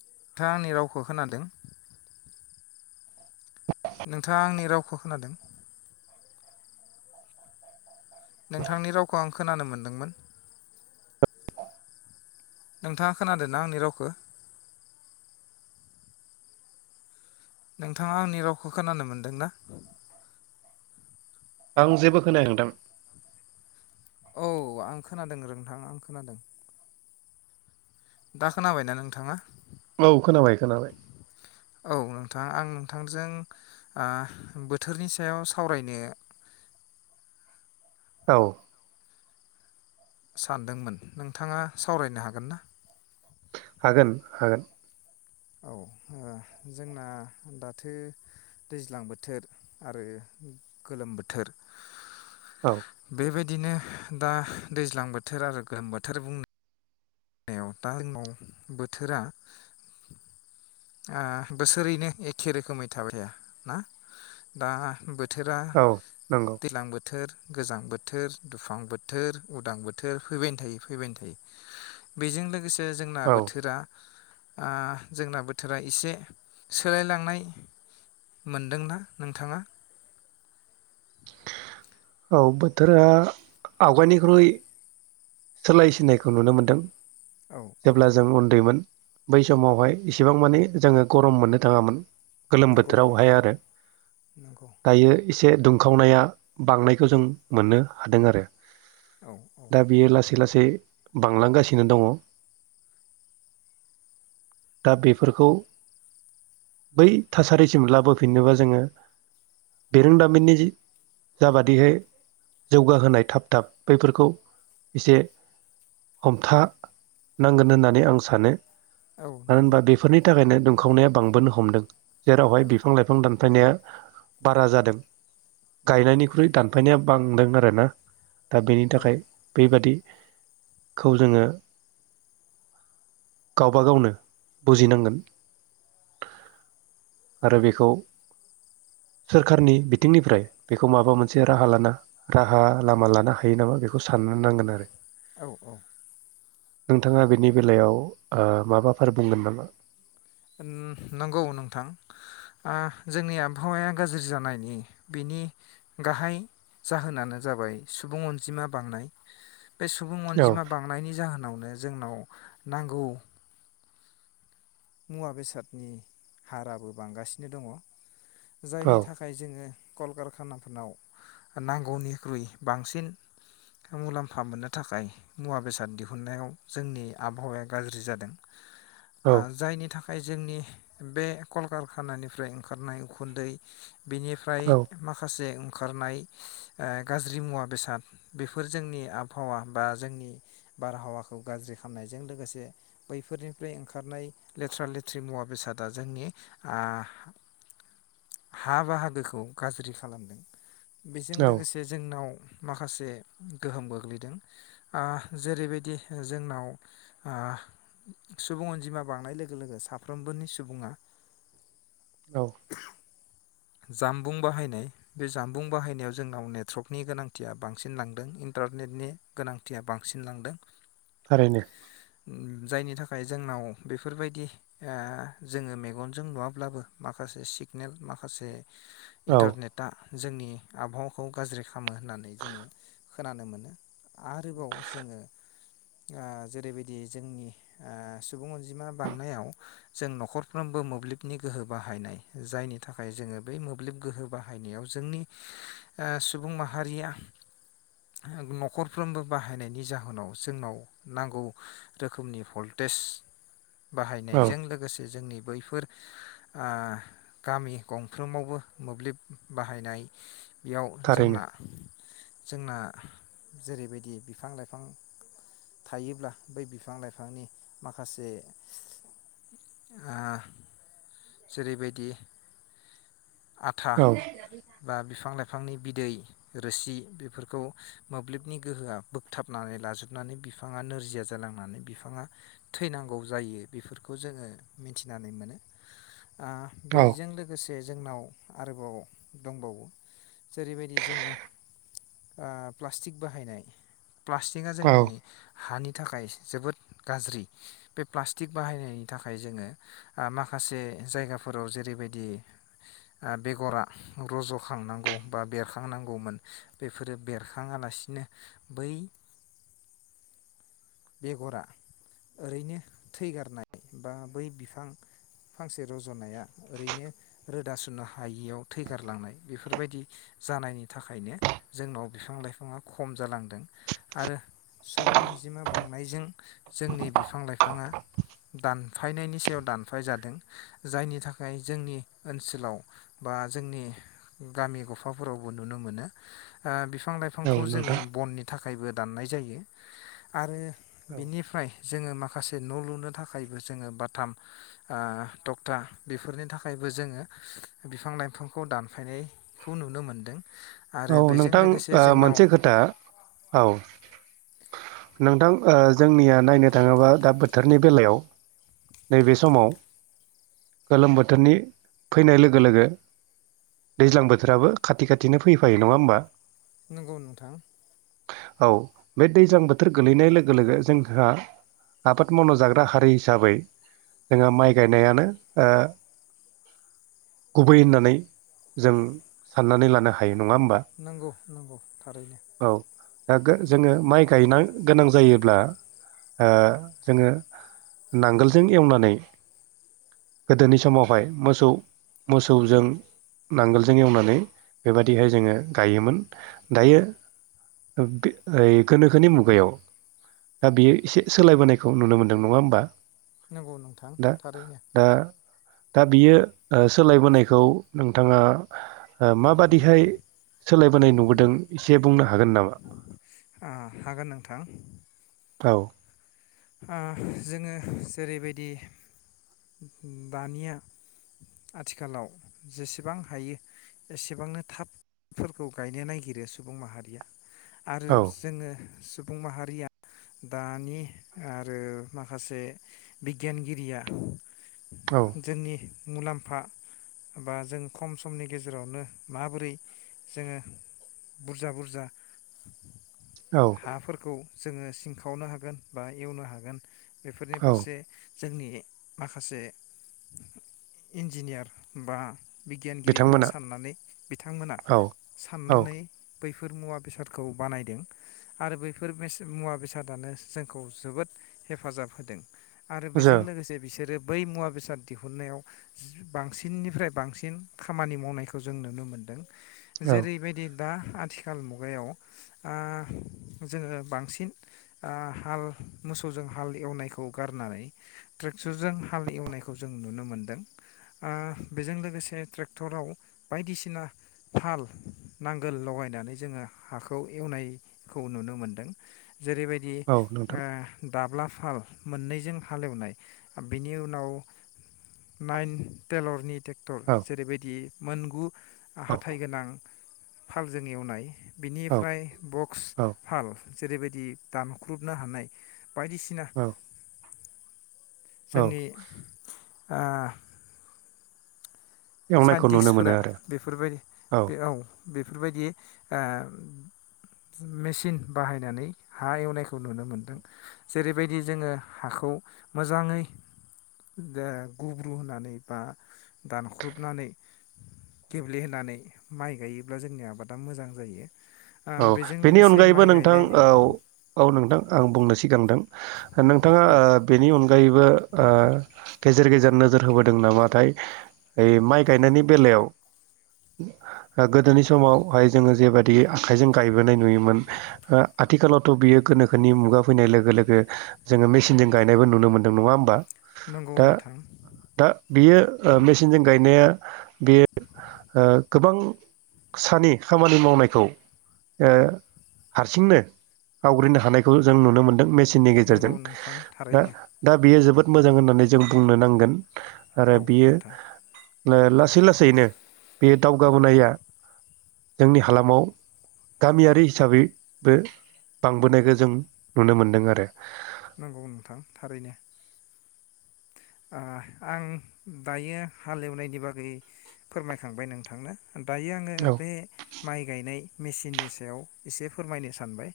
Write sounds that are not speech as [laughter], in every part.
नोंथाङा आंनि रावखौ खोनादों [unintelligible] नोंथांङा आंनि रावखौ खोनादों नोंथांनि रावखौ आं खोनानो मोनदोंमोन नोंथांङा खोनादोंना आंनि रावखौ नोंथांङा आंनि रावखौ खोनानो मोनदोंना [unintelligible] आं जेबो खोनाया नोंथां औ आं खोनादों रोंथां आं खोनादों दा खोनाबायना नोंथाङा औ खोनाबाय खोनाबाय औ नोंथां आं नोंथांजों आ बोथोरनि सायाव सावरायनो औ सानदोंमोन नोंथाङा सावरायनो हागोन ना हागोन हागोन औ ओ जोंना दाथो दैज्लां बोथोर आरो गोलोम बोथोर औ बेबायदि। बिदिनो दा दैज्लां बोथोर आरो गोलोम बोथोर बुंनो। दैयाव दा जोनबाव बोथोरा बोसोरैनो एखे रोखोमै थाबाय थाया ना दाबोथोर। बोथोरा औ नंगौ दैज्लां बोथोर। बोथोर गोजां बोथोर दुफां बोथोर उदां बोथोर फैबाय थायो फैबाय थायो। बेजों लोगोसे। लोगोसे जोंना औ बोथोरा। आ जोंना बोथोरा एसे सोलायलांनाय मोनदोंना नोंथाङा। औ बोथोरा आवगायनिख्रुइ सोलाय सिनायखौ नुनो मोनदों। औ औ जेब्ला जों उन्दैमोन। बै समावहाय इसिबां मानि जोंङो गरम मोननो थाङामोन। गोलोम नंगौ बोथोरावहाय नंगौ आरो नंगौ दायो एसे द खावनाया बांनायखौ जों मोननो हादों आरो। औ औ दा बियो लासै लासै बांलांगासिनो दङ। दा बेफोरखौ बै थासारिसिम लाबोफिननोबा जोङो बिरोंदामिननि जि जाबादिहै जौगाहोनाय थाब थाब बैफोरखौ एसे हमथानांगोन होननानै आं सानो। औ मानो नंगौ होनबा बेफोरनि थाखायनो दं। खावनाया बांबोनो हमदों। जेरावहाय औ बिफां लाइफां दान फायनाया बारा जादों। गायनायनिख्रुइ दानफायनाया बांदों आरोना। दा बेनि औ थाखाय बेबादि खौ जोङो गावबा गावनो बुजिनांगोन आरो बेखौ सोरखारनि बिथिंनिफ्राय। बेखौ माबा मोनसे राहा लाना राहा लामा लानो हायो नामा बेखौ साननो नांगोन आरो। औ औ नोंथाङा बेनि ओ बेलायाव माबाफोर बुंगोन नामा? ओ नंगौ नोंथां ओ जोंनि आबहावाया गाज्रि जानायनि बिनि गाहाय जाहोनानो जाबाय सुबुं अनजिमा बांनाय। बे सुबुं औ अनजिमा बांनायनि जाहोनाव जोंनाव नांगौ मुवा बेसादनि हाराबो बांगासिनो दङ। औ जायनि थाखाय जोङो कलकारखानाफोरनाव नांगौनिख्रुइ बांसिन मुलाम्फा मोननो थाखाय मुवा बेसाद दिहुननायाव जोंनि आबहावाया गाज्रि जादों। औ आ थाखाय जोंनि बे कलकारखानानिफ्राय ओंखारनाय उखुन्दै बेनिफ्राय माखासे ओंखारनाय ओ गाज्रि मुवा बेसाद बेफोर जोंनि आबहावा बा जोंनि बारहावाखौ गाज्रि खालामनायजों लोगोसे बैफोरनिफ्राय ओंखारनाय लेथ्रा लेथ्रि मुवा बेसादा जोंनि आ हा बाहागोखौ गाज्रि खालामदों। बेजों औ लोगोसे जोंनाव माखासे गोहोम गोग्लैदों ओ जेरैबायदि जोंनाव ओ सुबुं अनजिमा बांनाय लोगो लोगो साफ्रोमबोनि सुबुङा औ जामबुं बाहायनाय बे जामबुं बाहायनायाव जोंनाव नेटवर्कनि गोनांथिया बांसिन लांदों इन्टारनेटनि गोनांथिया बांसिन लांदों। थारैनो। उम जायनि थाखाय जोंनाव बेफोरबायदि ओ जोङो मेगनजों नुवाब्लाबो माखासे सिगनेल मा खासे औ इन्टारनेटा जोंनि आबहावाखौ गाज्रि खालामो होननानै जोङो खोनानो मोनो। आरोबाव जोङो ओ जेरैबायदि जोंनि ओ सुबुं अनजिमा बांनायाव जों नख'रफ्रोमबो मोब्लिबनि गोहो बाहायनाय जायनि थाखाय जोंङो बै मोब्लिब गोहो बाहायनायाव जोंनि ओ सुबुं माहारिया नख'रफ्रोमबो बाहायनायनि जाहोनाव जोंनाव नांगौ रोखोमनि भल्टेज। औ बाहायनायजों लोगोसे जोंनि बैफोर ओ गामि गंफ्रोमावबो मोब्लिब बाहायनाय बेयाव थारैनो जोंना जोंना जेरैबायदि बिफां लाइफां थायोब्ला बै बिफां लाइफांनि माखासे ओ जेरैबायदि आथा औ बा बिफां लाइ बिफांनि बिदै रोसि बेफोरखौ मोब्लिबनि गोहोआ बोगथाबनानै लाजोबनानै बिफांङा नोरजिया जालांनानै बिफांङा थैनांगौ जायो बेफोरखौ जोंङो मिथिनानै मोनो। ओ औ बैज लोगोसे जोंनाव आरोबाव दंबावो जेरैबायदि जोंङो ओ प्लास्टिक बाहायनाय। प्लास्टिकआ औ जोंनि हानि थाखाय जोबोद गाज्रि बे प्लास्टिक बाहायनायनि थाखाय जोंङो ओ माखासे जायगाफोराव जेरैबाय दि ओ बेगरा रज'खांनांगौ बा बेरखांनांगौमोन बेफोरो बेरखांङालासिनो बै बेगरा ओरैनो थैगारनाय बा बै बिफां फांसे रज'नाया ओरैनो रोदा सुनो हायियाव थैगारलांनाय बेफोरबायदि जानायनि थाखायनो जोंनाव बिफां लाइफांङा खम जालांदों आरो सुबुं अनजिमा बांनायजों जोंनि बिफां लाइफांङा दानफायनायनि सायाव दानफाय जादों जायनि था खाय जोंनि ओनसोलाव बा जोंनि गामि गफाफोराव नुनो मोनो ओ बिफां औ लाइफांखौ जोंङो नोंथां बननि थाख थाखायबो दाननाय जायो आरो औ बेनिफ्राय जोंङो माखासे न' लुनो थाखायबो जोंङो बाथाम ओ तक्था बेफोरनि थाखायबो जोंङो बिफां लाइफांखौ दानफायनायखौ नुनो मोनदों। आरो औ बेजों नोंथां लोगोसे ओ जोंनाव मोनसे खोथा औ। नोंथां ओ जोंनिया नायनो थांङोबा दा बोथोरनि बेलायाव नैबे समाव गोलोम बोथोरनि फैनाय लोगो लोगो दैज्लां बोथोराबो खाथि खाथिनो फैफायो नंङा होमबा। नंगौ नोंथां। औ बे दैज्लां बोथोर गोलैनाय लोगो लोगो जोंहा आबाद मावना जाग्रा हारि हिसाबै जोंहा माइ गायनायानो ओ गुबै होननानै जों साननानै लानो हायो नङा होमबा नंगौ नंगौ थारैनो। औ दा गो जोङो माइ गायनो गोनां जायोब्ला जोङो ओ नांगोलजों एवनानै गोदोनि समावहाय मोसौ मोसौजों नांगोलजों एवनानै बेबादिहाय जोङो गायोमोन दायो ओ गोनोखोनि मुगायाव दा बियो एसे सोलायबोनायखौ नुनो मोनदों नङा होमबा। नंगौ नोंथां दा थारैनो। दा दा बियो ओ सोलायबोनायखौ नोंथाङा। दिहाय सोलायबोनाय नुबोदों एसे बुंनो हागोन नामा? ओ हागोन नोंथां औ ओ जोङो जेरैबायदि दानिया आथिखालाव जेसेबां हायो एसेबांनो थाबफोरखौ गायनो नागिरो सुबुं माहारिया। आरो औ जोङो सुबुं माहारिया दानि आरो माखासे बिगियानगिरिया औ जोंनि मुलाम्फा बा जों खम समनि गेजेरावनो माबोरै जोङो बुरजा बुरजा औ हाफोरखौ जोङो सिं खावनो हागोन बा एवनो हागोन बेफोरनि औ फारसे जोंनि माखासे इन्जिनियार बा बिगियानगिरिफोरा बिथांमोना साननानै बिथांमोना औ औ साननानै बैफोर मुवा बेसादखौ बानायदों आरो बैफोर मेस मुवा बेसादानो जोंखौ जोबोद हेफाजाब होदों आरो बेजों जों लोगोसे बिसोरो बै मुवा बेसाद दिहुनन्नायाव बांसिननिफ्राय बांसिन खामानि मावनायखौ जों नुनो मोनदों। औ जेरैबायदि दा आथिखाल मुगायाव ओ जोङो बांसिन ओ हाल मोसौजों हाल एवनायखौ गारनानै ट्रेक्टरजों हाल एवनायखौ जों नुनो मोनदों ओ बेजों लोगोसे ट्रेक्टराव बायदिसिना थाल नांगोल लगायनानै जोङो हाखौ एवनायखौ नुनो मोनदों जेरैबायद दि औ नोंथां ओ दाब्ला फाल मोननैजों हालेवनाय बेनि उनाव नाइन टेलरनि टेक्टर औ जेरैबायदि मोनगु औ हाथाय गोनां फालजों एवनाय औ बिनिफ्राय बक्स औ फाल जेरैबायदि दानख्रुबनो हानाय बायदिसिना औ औ जोंनि आ एवनायखौ नुनो मोनो साइन्टिस्टफोरा आरो बेफोरबायदि बे औ बेफोरबायदि ओ मेचिन बाहायनानै हा एवनायखौ नुनो मोनदों जेरैबायदि जोङो हाखौ मोजाङै ओ गुब्रु होनानै बा दानख्रुब नानै गेब्लेहोनानै माइ गायोब्ला जोंनि आबादा मोजां जायो ओ औ बेजों बेनि लोगोसे अनगायैबो माइ नोंथां गायनाय औ -औ नोंथां आं बुंनो सिगान्दां नोंथाङा औ ओ बेनि अनगायैबो ओ गेजेर गेजेर नोजोर होबोदों नामाथाय ओइ माइ गायनायनि बेलायाव ओ गोदोनि समावहाय जोङो जेबादि आखाइजों गायबोनाय नुयोमोन ओ आथिखालावथ' बियो गोनोखोनि मुगा फैनाय लोगो लोगो जोङो मेसिनजों गायनायबो नुनो मोन्दों नङा होमबा नंगौ दा नोंथां दा बियो मेसिनजों गायनाया बेयो ओ गोबां सानि खामानि मावनायखौ ओ हारसिंनो आवग्रिनो हानायखौ जों नुनो मोनदों मेस सिननि गेजेरजों नंगौ नोंथां दा थारैनो दा बेयो जोबोद मोजां होननानै जों बुंनो नांगोन औ आरो बियो नोंथां नो लासै लासैनो बे दावगाबोनाया जोंनि हालामाव गामियारि हिसाबैबो बांबोनायखौ जों नुनो मोनदों आरो नंगौ नोंथां थारैनो आ आं दायो हालेवनायनि बागै फोरमायखांबाय नोंथांनो दायो आङो औ बे माइ गायनाय मेचिननि सायाव एसे फोरमायनो सानबाय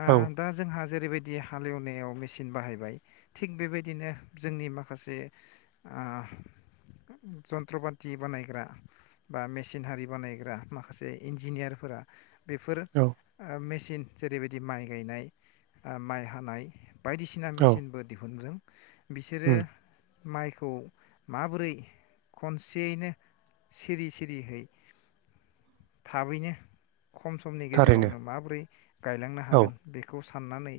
आ औ दा जोंहा जेरैबायदि हालेवनायाव मेचिन बाहायबाय थिग बेबायदिनो जोंनि माखा खासे ओ जन्त्रपाथि बानायग्रा बा मेसिनारि बानायग्रा माखासे इन्जिनियारफोरा बेफोर औ ओ मेस थिन जेरैबायदि माइ गायनाय माइ हानाय बायदिसिना औ मेसिनबो दिहुनदों बिसोरो उम माइखौ माबोरै खनसेयैनो सिरि सिरिहै थाबैनो खम समनि थारैनो गेजेरावनो माबोरै गायलांनो औ हागोन बेखौ सा साननानै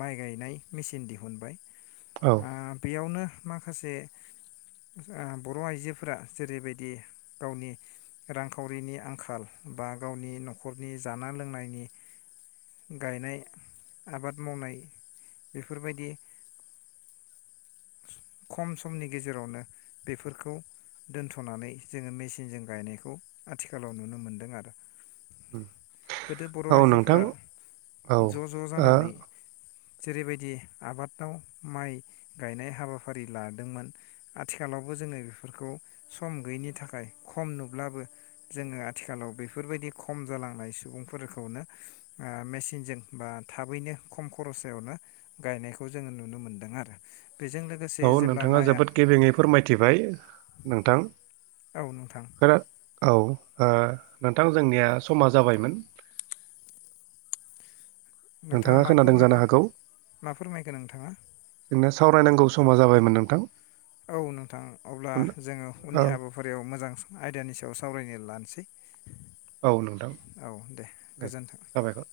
माइ गायनाय मेसिन दिहुनबाय औ आ बेयावनो माखासे बर' आइजोफोरा जेरैबायदि गावनि रांखावरिनि आंखाल बा गावनि न'खरनि जाना लोंनायनि गायनाय आबाद मावनाय बेफोरबायदि खम समनि गेजेरावनो बेफोरखौ दोनथ'नानै जोङो मेचिनजों गायनायखौ आथिखालाव नुनो मोनदों आरो गोदो बर' औ नोंथां आइजोफोरा औ ज' ज' ओ जानानै जेरैबायदि आबादाव माइ गायनाय हाबा फारि लादोंमोन आथिखालावबो जोङो बेफोरखौ सम गैयिनि थाखाय खम नुब्लाबो जोङो आथिखालाव बेफोरबायदि खम जालांनाय सुबुंफोरखौनो ओ मेसिनजों बा थाबैनो खम खरसायावनो गायनायखौ जोङो नुनो मोनदों आरो बेजों लोगोसे औ जेब्ला नोंथाङा माइआ जोबोद गेबेङैफोर मायथिबाय नोंथां औ नोंथां खोना औ ओ नोंथां जोंनिया समा जाबायमोन नोंथाङा मा खोनादों जानो फोरमायखो हागौ मा फोरमायखो नोंथाङा जोंना सावरायनांगौ समा जाबायमोन नोंथां औ नोंथां अब्ला जोङो औ उननि हाबाफारियाव मोजां आयदानि सायाव सावरायनो लानोसै औ नोंथां औ दे गोजोन्थों साबायखर